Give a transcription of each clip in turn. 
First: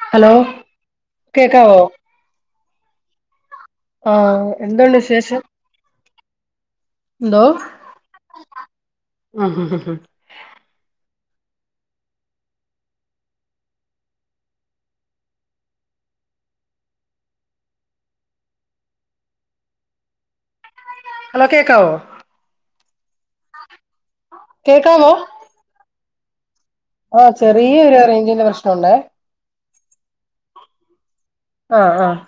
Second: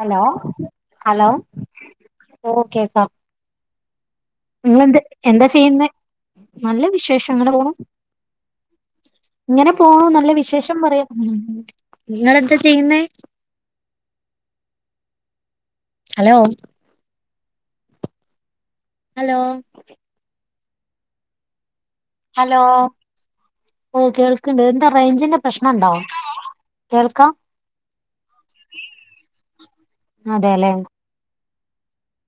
Hello hello കേക്കാവോ okay പ ആഹ് എന്തുണ്ട് നിങ്ങളെന്താ വിശേഷം എന്താ ചെയ്യ്ന്നെ നല്ല വിശേഷം എന്തോ അങ്ങനെ പോണു ആഹ് ആഹ് ഇങ്ങനെ ആഹ് പോണു നല്ല വിശേഷം പറ ഉം നിങ്ങളെന്താ ചെയ്യുന്നെ ഹലോ ഹലോ ഹലോ കേക്കാവോ ഹലോ ഓ കേൾക്ക്ണ്ട് എന്താ കേക്കാവോ റേഞ്ചിന്റെ പ്രശ്നണ്ടോ കേൾക്കാം ആഹ് ചെറിയൊരു റേഞ്ചിന്റെ പ്രശ്നം ഉണ്ടേ അതെ ല്ലേ ആഹ് ആഹ്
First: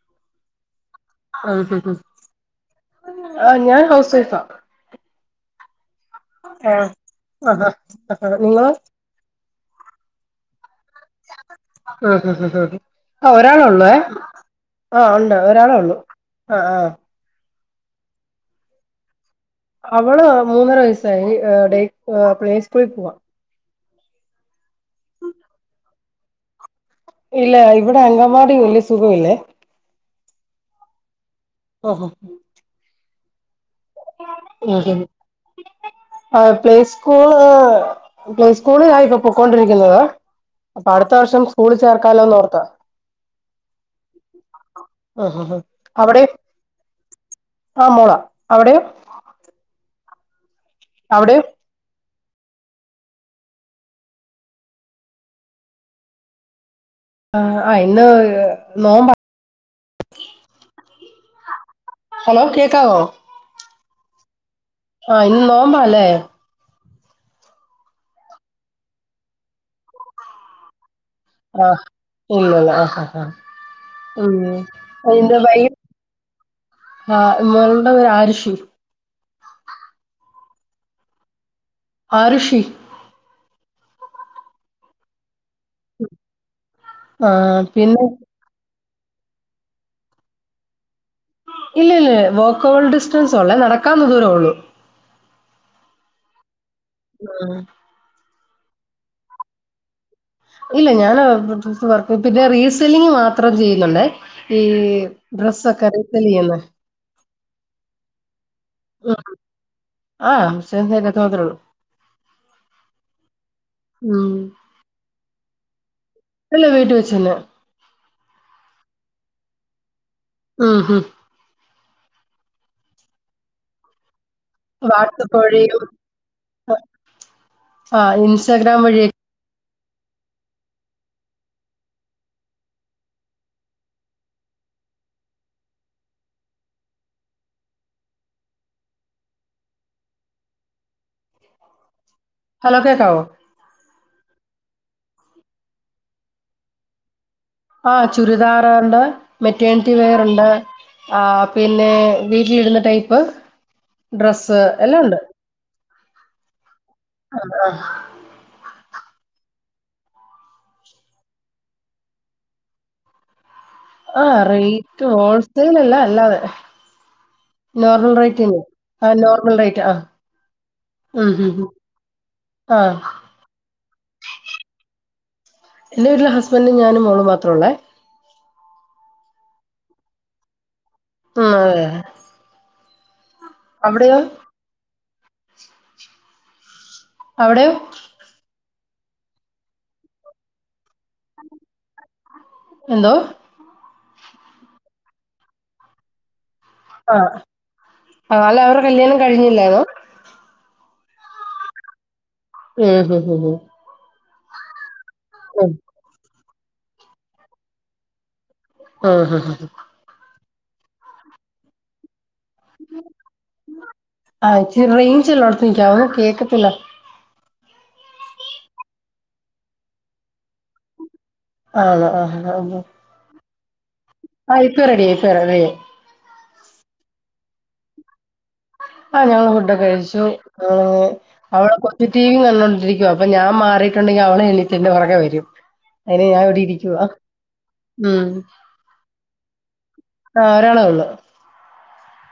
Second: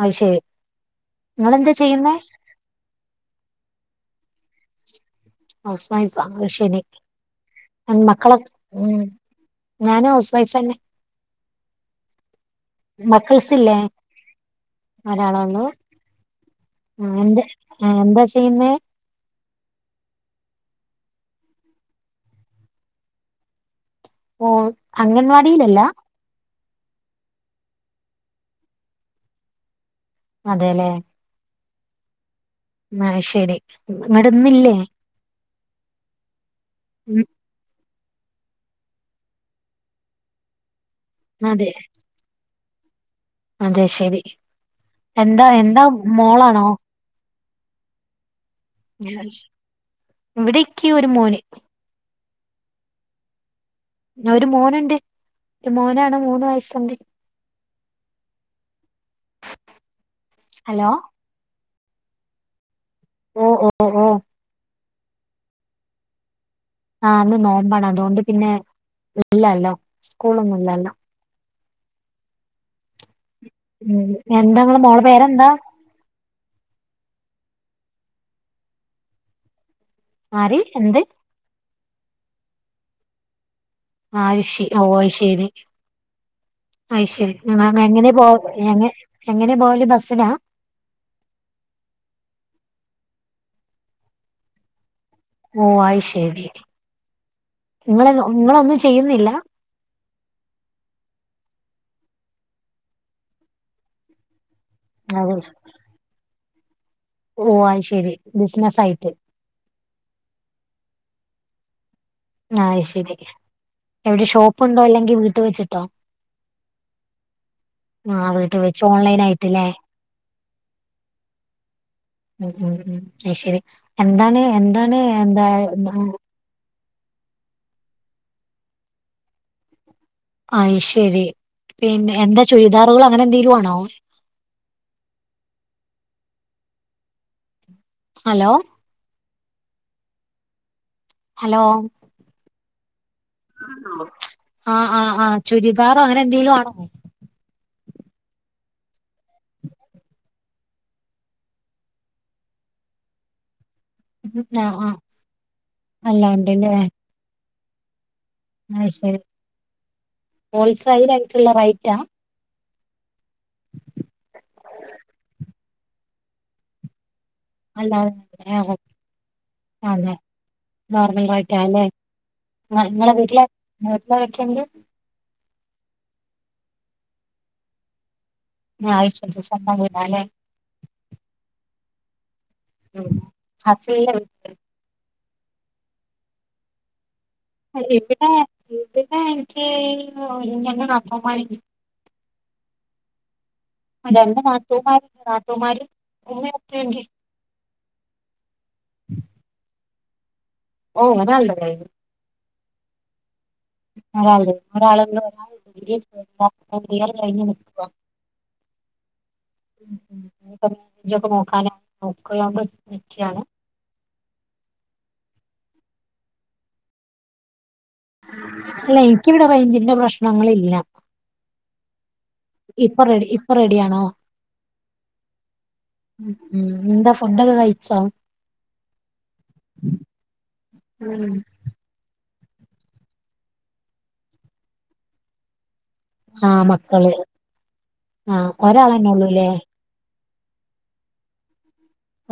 അത് ശരി ആഹ് നിങ്ങളെന്താ ആഹ് ചെയ്യുന്നേ ആഹ് ആഹ് ഞാൻ ഹൗസ് വൈഫാ. ഹൗസ് വൈഫ ആഹ് ശരി ആഹ് ആഹ് മക്കളൊക്കെ നിങ്ങള് ഉമ് ഞാനും ഹൗസ് വൈഫ് ന്നെ ആഹ് ഒരാള മക്കൾസില്ലേ ഉള്ളുവെ ആഹ് ഉണ്ട് ഒരാളൊള്ളൂ ഒരാളെ ഉള്ളൂ ആഹ് ആഹ് ആഹ് എന്താ ചെയ്യുന്നേ അവള് മൂന്നര വയസായി ഡേ പ്ലേ സ്കൂളിൽ പോവാ ഓഹ് അംഗൻവാടിയില ല്ല ഇല്ല ഇവിടെ അങ്കൻവാടി വല്ല്യ സുഖല്ലേ അതെല്ലേ ഓഹോ അഹ് ശരി എന്നിട്ട് ഇന്നില്ലേ ആഹ് പ്ലേ സ്കൂൾ പ്ലേ സ്കൂളിൽ ആയി പ്പം പോക്കൊണ്ടിരിക്കുന്നത് അപ്പൊ അടുത്ത വർഷം അതെ സ്കൂളിൽ ചേർക്കാലോന്ന് ഓർത്ത അതെ ശരി ഉം ഉം എന്താ എന്താ മോളാണോ ആഹ് മോള ആഹ് ശരി ഇവിടെ ക്ക് ഒരു മോന് അവിടെയോ ഒരു മോനുണ്ട് ഒരു മോനാണ് മൂന്ന് വയസ്സുണ്ട്. ആഹ് ഇന്ന് നോമ്പ. ഹലോ ഹലോ കേക്കാവോ ഓ ഓ ഓഹ് ആഹ് ഇന്ന് നോമ്പ അല്ലേ ആഹ് ഇന്ന് നോബാണ് അതുകൊണ്ട് പിന്നെ ഇല്ലല്ലോ സ്കൂളൊന്നുംല്ലല്ലോ ആഹ് ഇല്ലല്ല ആഹഹ ആഹ ഉം ആ എന്താ നിങ്ങളെ മോളെ അ എന്താ പേരെന്താ ഭയ ആ മോളുടെ പേര് ആരിഷി മാര് എന്ത് ആർഷി ആഹശി ഓ ശരി അയ് ആ ശരി പിന്നെ എങ്ങനെ പോ എ എങ്ങനെ പോല് ബസിനാ ഇല്ല ഇല്ല വോക്കൾഡ് ഡിസ്റ്റൻസ ഉള്ളേ നടക്കാന്ന് ദൂര ഉള്ളു ഓ ആയി ശരി ആഹ നിങ്ങളൊന്നും ചെയ്യുന്നില്ല ഇല്ല ഞൻ പിന്നെ റീസെല്ലിങ് മാത്രം ചെയ്യുന്നുണ്ട് ഈ അതെ ഡ്രസ് ഒക്കെ റീസല്ലിങ് ചെയ്യുന്നേ ഓ അ ശരി ഉ ആഹ് ബിസിനെസ് അതിനകത്തു മാത്രോള്ളു ആഹ ശരി എവിടെ ഷോപ്പ്ണ്ടോ അല്ലെങ്കിൽ വീട്ട് വെച്ചിട്ടോ ഇല്ല വീട്ട വെച്ചെന്നെ ആ അവളട്ട് വെച്ചു ഓൺലൈൻ ആയിട്ടല്ലേ? ആഹ ഹഹ ഉം ഉ ഉ ഉ അ ശരി എന്താണ് എന്താണ് എന്താന്ത ആ ഇൻസ്റ്റഗ്രാം വഴിയ ആയ് ശരി പിന്നെ എന്താ ചുരിദാറുകൾ അങ്ങനെ എന്തെിലും ആണോ [unintelligible] ഹലോ ഹലോ ഹലോക്കെ കോ ആഹ് ആഹ് ആഹ ചുരിദാറോ അങ്ങനെ എന്തെങ്കലും ആണോോ ആഹ ചുരിദാററണ്ട് മെറ്റേണത്തി വേറണ്ട് ആ പിന്നെ വീട്ടിലിടുന്ന ടൈപ്പ് ഡ്രസ്സ് എല്ലാം ഉണ്ട് അല്ല ഉണ്ടല്ലേ ആഹ ആഹ ആ ശരി ഹോൾസെൽ ആയിട്ടുള്ള റേറ്റാ ആഹ റേറ്റ് ഹോൾസെൽല്ല അല്ലാതെ അല്ലാതെ നോർമൽ റേറ്റ്െ ആ, ഓ, ആ നോർമൽ റേറ്റ് ആ അതെ ഉ നോർമൽ റൈറ്റാ അല്ലേ നിങ്ങളെ വീട്ടില വീട്ടില വക്കണ്ട് എന്റെറെ വീട്ടിലില് ഹസ്ബൻറും ഞാനും മോളും മാത്രമള്ളേ ഞ ആയിചണ്ട് സന്നതിന്നാലേ ആ ഉ ഹസി അവിടെയോ എവിടെ ഇവിടെ എനിക്ക് ആ പണ എന്തോ അ നാത്തോമാരി നാത്തോമാരി ആ ആാല അവരു കല്യാണം കഴിഞ്ഞില്ലായിന്നോ ഓ നല്ല കായി ഉ ഹ ഹ ഒരാള ഒരാള ഒരാൾ ഉം കഴിഞ്ഞ ആഹ് ഹഹ ക്ക നോക്കാന് ആ ഇ റേയിഞ്ച് അ ചോ കേക്കത്തില്ല അല്ല എനിക്കിവിടെ റേഞ്ചിന്റെ പ്രശ്നങ്ങളില്ല ആ ആ ഇപ്പൊ റെഡി ഇപ്പൊ റെഡിയാണോ ആ ഇപ്പൊ റെഡി ഇപ്പ റെഡിയാക്കി ഉം ഇന്താ ഫുഡൊക്കെ കയിച്ച ആഹ് ഞങ്ങള് ഫുഡൊക്കെ കഴിച്ചു അവിടെ കൊച്ച് ടി ണ്ടിരിക്ക അപ്പ ഞാൻ മാറിയിട്ടുണ്ടെങ്കിൽ അവളെ എഴണീത്തിന്റെ പുറകെ വരും അയിന് ഞാൻ ആ ഇവിടെ ഇരിക്കുവാ മക്കള് ആ ഒരാളെന്നെ ഉള്ളൂ അല്ലേ ആ ഒരാളെള്ളു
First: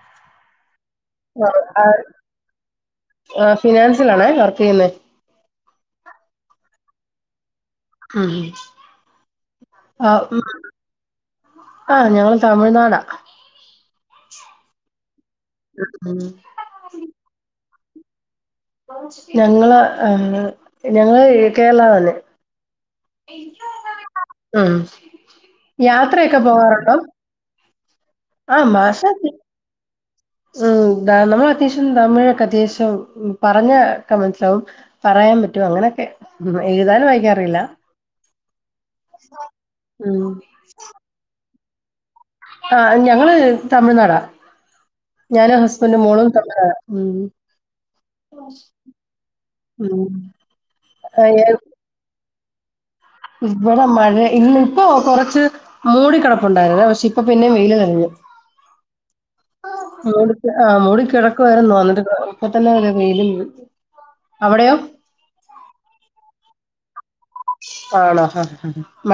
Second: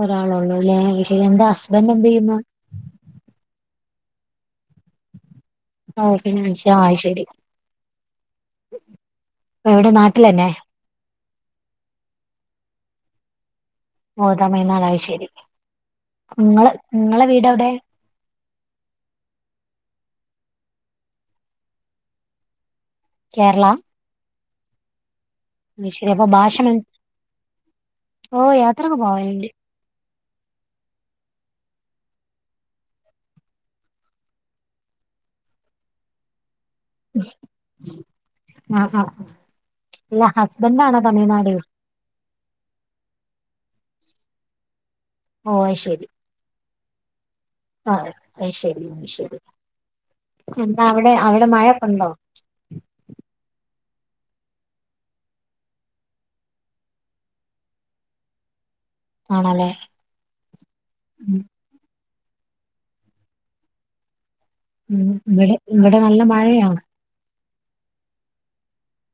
ഒരാളള്ളൂല്ലെ ആ ഫിനാൻസിലാണേ വർക്ക് ചെയ്യുന്ന ഓക്കൊ [unintelligible] ആയ് ശരി ഇവിടെ ആ ആ നാട്ടിലന്നെ ആ ഞങ്ങള് തമിഴ്നാടാ ഓ തമിഴ്നാടാ അയ്ശരി ഉം നിങ്ങള് നിങ്ങടെ വീട് എവിടെയാ ഞങ്ങള് ആഞങ്ങള് കേരള വാന്ന് കേരള ഉം അത് ശരി അപ്പൊ യാത്രയൊക്കെ ഭാഷ മന പോവാറുണ്ടോ ഓ ആ യാത്രയൊക്കെ മാസത്തി പോവലുണ്ട് ഉ നമ്മൾ അത്യാവശ്യം തമിഴൊക്കെ അത്യാവശ്യം പറഞ്ഞൊക്കെ മനസ്സിലാവും പറയാൻ പറ്റും പറ്റും അങ്ങനെയൊക്കെ ഉ എഴുതാലും വായിക്കാറില്ല ആഹ് ആ ഇല്ല ഹസ്ബെൻ് ആണോ തമിഴ് നാട് ആ ഞങ്ങള് തമിഴ്നാടാ ഞാൻ ഓ അത് ഹസ്ബൻഡും ശരി മോളും തമിഴ്നാടാ മ് ആ അയ് ശരിയ അയ്ശരി ഉം. എന്താ അവിടെ ആ, അവിടെ ഏ- മഴക്കെണ്ടോ ഇവിടെ മഴ ഇന്ന് ഇപ്പോ കൊറച്ച് മൂടിക്കിടപ്പുണ്ടായിരുന്ന പക്ഷേ ഇപ്പൊ പിന്നെ വെയില് ആണല്ലേ [unintelligible] മൂടിക്ക് ആ മൂടി ഉം കിടക്കുവായിരുന്നു വന്നിട്ട് ഇപ്പ തന്ന വെയിലും അവിടെയോ ഉം ഇവിടെ ഇവിടെ നല്ല മഴയാ ആണോ ഹാ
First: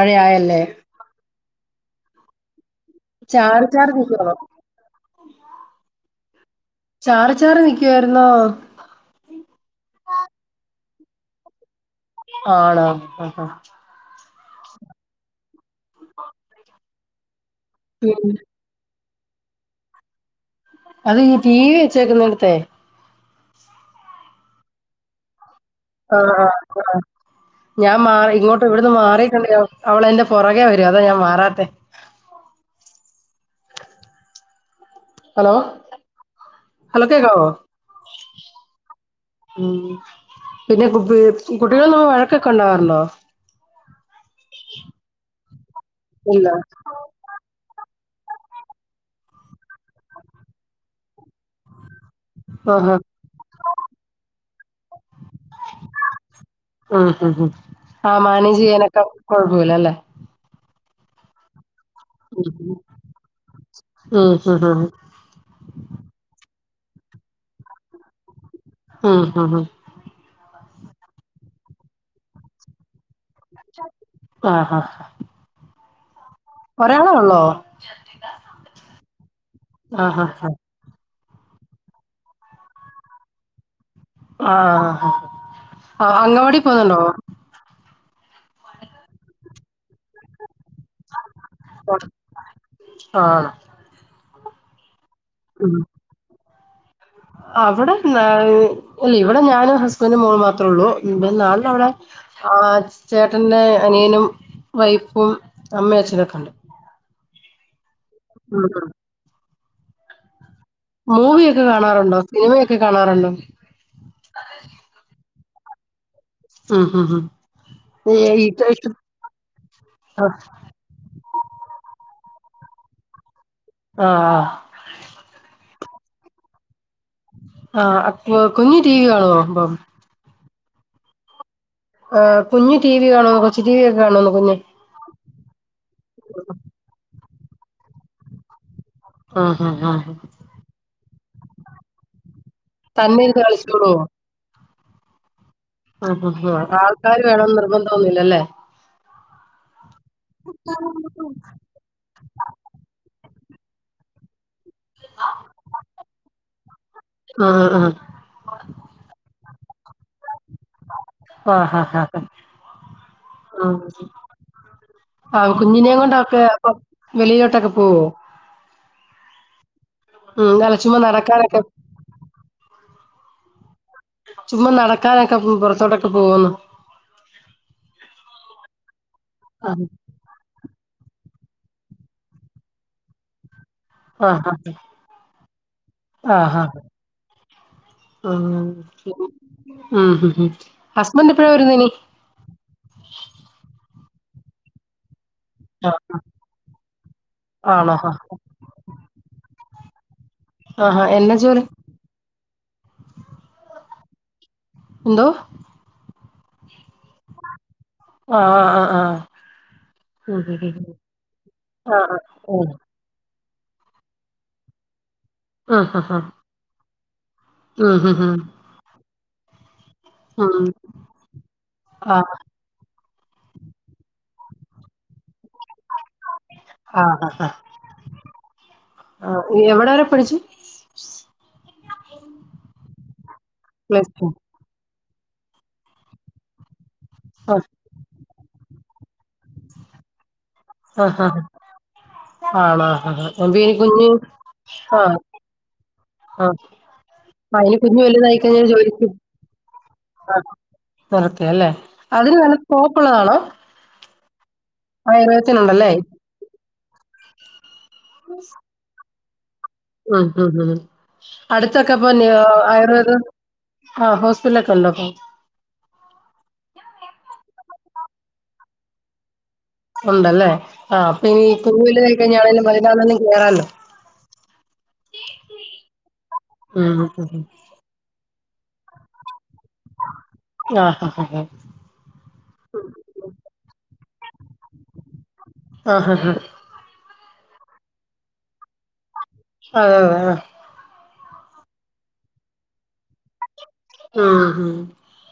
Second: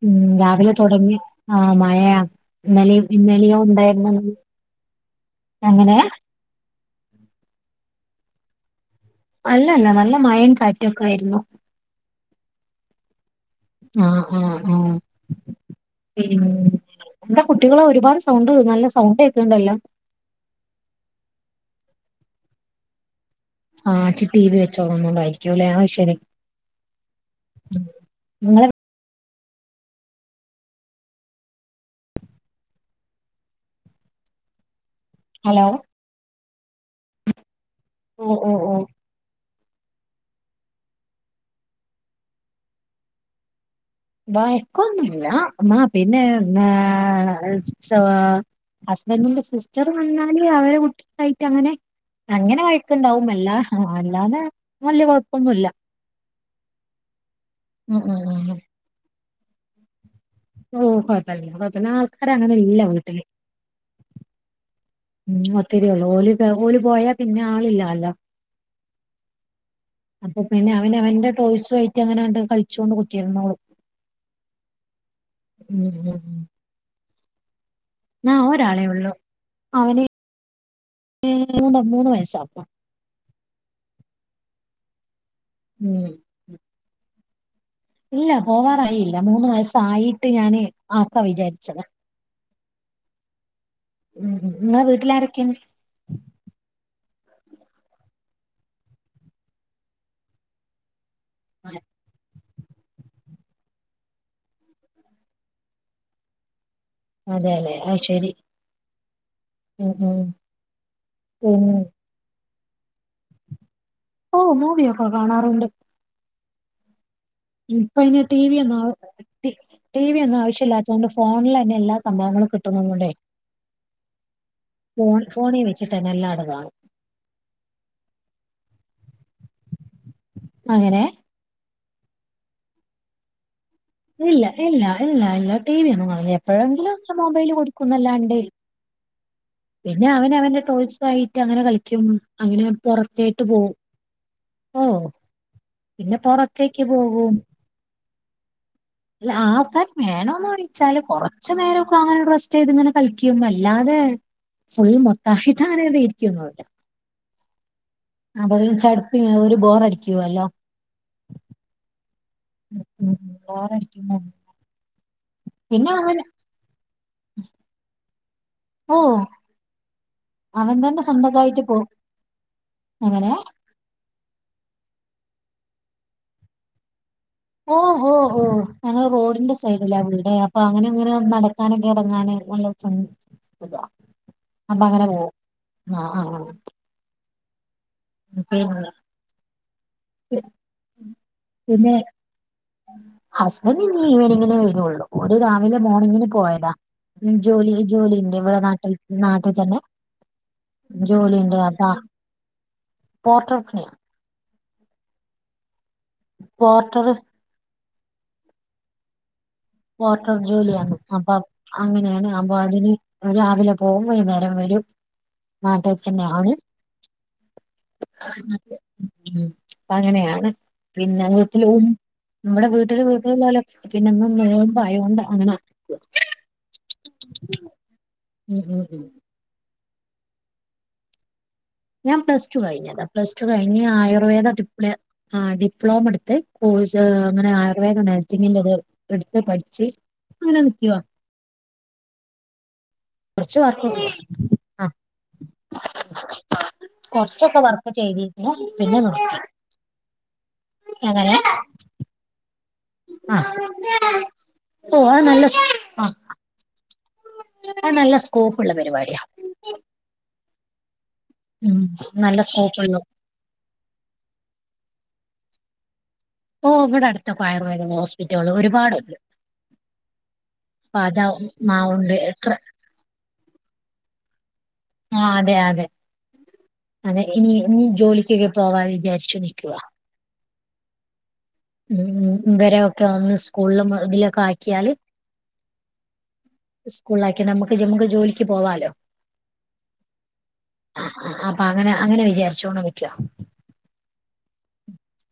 ഉം രാവിലെ തുടങ്ങി ആ മഴയാ ഇന്നലെയും ഇന്നലെയോ ചാറി ചാറി ഉണ്ടായിരുന്നു നിൽക്കുവാണോ അങ്ങനെയാ ചാറ് ചാറ് നിക്കുവായിരുന്നോ അല്ലല്ല നല്ല മയയും കാറ്റും ഒക്കെ ആയിരുന്നു ആണോ ആ ആ ആ ആ എന്റെ കുട്ടികളെ ഒരുപാട് ഉം. സൗണ്ട് നല്ല സൗണ്ടേക്കണ് ണ്ടല്ലോ അത് ഈ ടി വി വെച്ചേക്കുന്നിടുത്തെ ആഹ് ചി ടി വി വെച്ചോന്നണ്ടായിരികും ആ ആ ഞാൻ മാറി ഇങ്ങോട്ട് നിങ്ങള് ഇവിടുന്ന് മാറി അവളെന്റെ പുറകേ വര്കാ അതാ ഞാൻ മാറാത്തെ ഹലോ ഹലോ കേക്കാവോ ഓഹ് ഓഹ് ഓഹ് ഉം പിന്നെ കു കുട്ടികള്ളോന്നും വഴക്കൊക്കെ ഉണ്ടാവാറുണ്ടോ വഴക്കോന്നില്ല ആ പിന്നെ ഇല്ല എന്നാ റ്റവാ ഹസ്ബന്റിന്റെ സിസ്റ്റർ വന്നാല് അവരെ കുട്ടികായിട്ട് അങ്ങനെ അങ്ങനെ ആഹാ. വഴക്കണ്ടാവുംന്നല്ല അല്ലാതെ വല്യായ കൊഴപ്പൊന്നുല്ല ഉം ഉം ഉം ആ ഉം മാനേജ് ഉം ചെയ്യാനൊക്കെ കൊഴപ്പിലല്ലേ ഓ കൊഴപ്പല്ല പിന്ന ആൾക്കാരെ അങ്ങനെ എല്ലാ വീട്ടിലും ഉം ഹ് ഹ് ഉമ് ഒത്തിരിയള്ളു ഓല് താ ഓല് പോയാ പിന്നെ ആളില്ല ല്ലോ ആഹ്‌ ആഹ് പിന്നെ അവൻ അവന്റെ ടോയ്സു ആയിട്ട് അങ്ങനണ്ട് കളിചോണ്ട് കു ട്ടിരുന്നോളും ഉമ് ഉമ് ഒരാളേ ഉള്ളോ? ന്നാ ഒരാളെ ഉള്ളു അവന് ആഹ് ഹാ ഹാ ഉമ് മൂന്ന് മൂന്ന് വയസാവ ആഹ് ആഹ് ആഹ് അങ്ങവാടി പോന്നുണ്ടോ? ഇല്ല പോവാറായില്ല മൂന്ന് വയസ് പായിട്ട് ഞാന് ആക്ക വിചാരിച്ചത ആണോ ഉമ് ഉമ് നിങ്ങളെ വീട്ടിലാരൊക്കെയിണ്ട് അവടെ ന്നാൽ ല്ലേ ഇവിടെ ഞാനും ഹസ്ബൻഡും മോളും മാത്ര ഉള്ളൂ [unintelligible] ആഹ് ചേട്ടന്റെ അനിയനും വൈഫും അമ്മ അച്ഛനൊക്കെ ഉണ്ട് അതെല്ലേ അയ് ആഹ് ആഹ് ഉമ് ഉമ് മൂവിയൊക്കെ കാണാറുണ്ടോ സിനിമയൊക്കെ കാണാറുണ്ടോ ഓഹ് മൂവിയൊക്കെ കാണാറുണ്ട് ആഹ് ആഹ് ആഹ് ഇപ്പഅയിന് ടി വി ഒന്നും ടി ടി വി ഒന്നും ആവശ്യല്ലച്ചാല് ഫോണിലന്നെ എല്ലാ സംഭവങ്ങളും കിട്ടുന്നുള്ളോണ്ടേ ആഹ് ഫോൺ ഫോണി ചിട്ട് എല്ലാടുവാങ്ങും ആഹ് കു കുഞ്ഞ് ടി വി കാണോ ഇപ്പം അങ്ങനെ ആഹ് കുഞ്ഞ് ടി വി കാണോന്ന് കൊച്ചി ടി വി ഒക്കെ കാണോന്ന് ഇല്ല കുഞ്ഞ് ഇല്ല ഇല്ല ഇല്ല ടി വി ഒന്നും കാണുല്ല എപ്പോഴെങ്കിലും മൊബൈല് കൊടുക്കുന്നല്ലാണ്ട് ആഹ് ആഹ് പിന്നെ ആഹ് അവന് അവന്റെ ടോയ്സോ ആയിട്ട് അങ്ങനെ കളിക്കും അങ്ങനെ തന്നെ പൊറത്ത്യാട്ട് ഇരുന്ന് പോവും കളിച്ചോളോ ഓഹ് ആഹ് ആഹ് ആൾക്കാര് വേണന്ന് നിർബന്ധൊന്നില്ലല്ലേ അല്ല ആൾക്കാർ വേണോന്ന് വെച്ചാല് കൊറച്ച് നേരൊക്കെ അങ്ങനെ റെസ്റ്റെയ്ത് ഇങ്ങനെ കളിക്കും ക്കും അല്ലാതെ ഫുൾ മൊത്താഹിദാ [unintelligible] ഇരിക്കൊന്നില്ല ആഹ് ആഹ് ആ [unintelligible] ഒരു ബോറടിക്കുവല്ലോ ആഹ് ആഹ് ആഹ് ഉം ആഹ് ബോറടിക്കുല്ലേ ആഹ് കുഞ്ഞിനേം കൊണ്ടോക്കെ വെളിയിലോട്ടൊക്കെ പോവോ പോവും ഉം അല്ല അവൻ ചുമ്മാ തന്നെ നടക്കാനൊക്കെ സ്വന്തക്കായിട്ട് പോവും എങ്ങനെ ചുമ്മാ നടക്കാനൊക്കെ പൊ പുറത്തോട്ടൊക്കെ പോവോന്ന് ഓഹ് ഓഹ് ഓഹ് ഞങ്ങള് റോഡിന്റെ ആഹ് സൈഡിലാ അവ്ടേ അപ്പം അങ്ങനെങ്ങനെ നട ക്കാനൊക്കെ ഇറങ്ങാന് നല്ലൊ ച ആഹ് അപ്പൊ അങ്ങനെ പോവും ആഹ് ആഹ് ആഹ് അഹ് ഉം ഹും പിന്നെ ഹും ഹസ്ബൻ്റ് എപ്പഴാ വരുന്നിനി പിന്നെ ഈവനിങിനേ വരുള്ളൂ ഓര് രാവിലെ ആഹ് മോർണിങ്ങിന് പോയതാ. ജോലി ആണോ ജോലി ആഹ് ഉണ്ട് ഇവിടെ നാട്ടിൽ നാട്ടി തന്നെ ആഹ് എന്നാ ജോലിണ്ട് ജോലി അതാ പോട്ടർ പണിയ എന്തോ പോട്ടറ് ആഹ് ആഹ് ആഹ് വോട്ടർ ആഹ് ഉം ജോലിയാണ് അപ്പം ആഹ് അങ്ങനെയാണ് അപ്പൊ അതിന് രാവിലെ പോവും വൈകുന്നേരം വരും നാട്ടിൽ ആഹ് ആഹ് ആഹ് തന്നെ ആണ് ആഹ് ഹഹ അപ്പം അങ്ങനെയാണ് പിന്നെ വീട്ടില് ഊ ആഹ് നമ്മടെ വീട്ടില് വീ പോല് പിന്നങ്ങ് നോമ്പായോണ്ട് അങ്ങനെ ആ ആ ഉം ഉം ഉം ആ എവിടെവരെ പഠിച്ച് ഞാൻ പ്ലസ് ടു കഴിഞ്ഞതാ പ്ലസ് ടു കഴിഞ്ഞ് പ്ലസ് ടു ആയുർവേദ ടിപ്ലേ ആഹ് ഡിപ്ലോമ എടുത്ത് കോഴ്സ് അങ്ങനെ ആഹ് ആയുർവേദ നേഴ്സിങ്ങന്റെത് എടുത്ത് പഠിച്ച് അങ്ങനെ നിക്കുവ ആഹ് ആഹ് ആണോ ഹ ഹ ഭവ്യേം കുഞ്ഞും ആ ആഹ് ആഹ് കൊറച്ചൊക്കെ അയിന് വർക്ക് കുഞ്ഞ് വലുതായി ചെയ്തിരുന്നു കഴിഞ്ഞ ഞാൻ പിന്നെ ജോലിക്ക് നിർത്തി അ വറക്ക അല്ലേ അതിന് [unintelligible] ഉള്ളതാണോ ആഹ് ആയുർവേദത്തിനുണ്ടല്ലേ അത് നല്ല സ്കോപ്പ് ഉള്ള പരിപാടിയാ ആഹ് ആഹ് ആഹ് ഉം അടുത്തൊക്കെ അപ്പം നാ നല്ല സ്കോപ്പുള്ള ആയുർവേദ ആ ഹോസ്പിറ്റലൊക്കെ ഉണ്ടോ അപ്പൊ ഓ ഇവിടെ അടുത്താ ഇപ്പം ആയുർവേദ ഹോസ്പിറ്റല് ഒരുപാടുണ്ട് ഉണ്ടല്ലേ ആ അപ്പൊ അതാ അപ്പം ഇനീ ആ ഉണ്ട് [unintelligible] കഴിഞ്ഞാണേലും [unintelligible] ആണേലും കേറാല്ലോ ആ അതെ അതെ അതെ ഉം ഇനി ഇനി ജോലിക്കൊക്കെ പോവാ വിചാരിച്ചു നിക്കുവാ ആഹ് ഹ ഹ ഹ അതിലൊക്കെ ആക്കിയാല് ആഹ് ഹ ഹ സ്കൂളിൽ ആക്കിയ നമുക്ക് ജുമ്മുക്ക് ജോലിക്ക് പോവാലോ അതെ അതെ അ അപ്പം അങ്ങനെ അങ്ങനെ വിചാരിച്ചോണ്ട് നിക്കുവാ ഉം ഹും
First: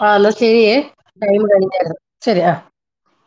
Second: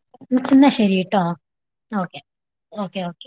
ആ എന്നാ ശെരിയേ ടൈം കഴിഞ്ഞാര്ന്ന് ഓക്കെ ശെരി ആ ഓക്കെ ഓക്കെ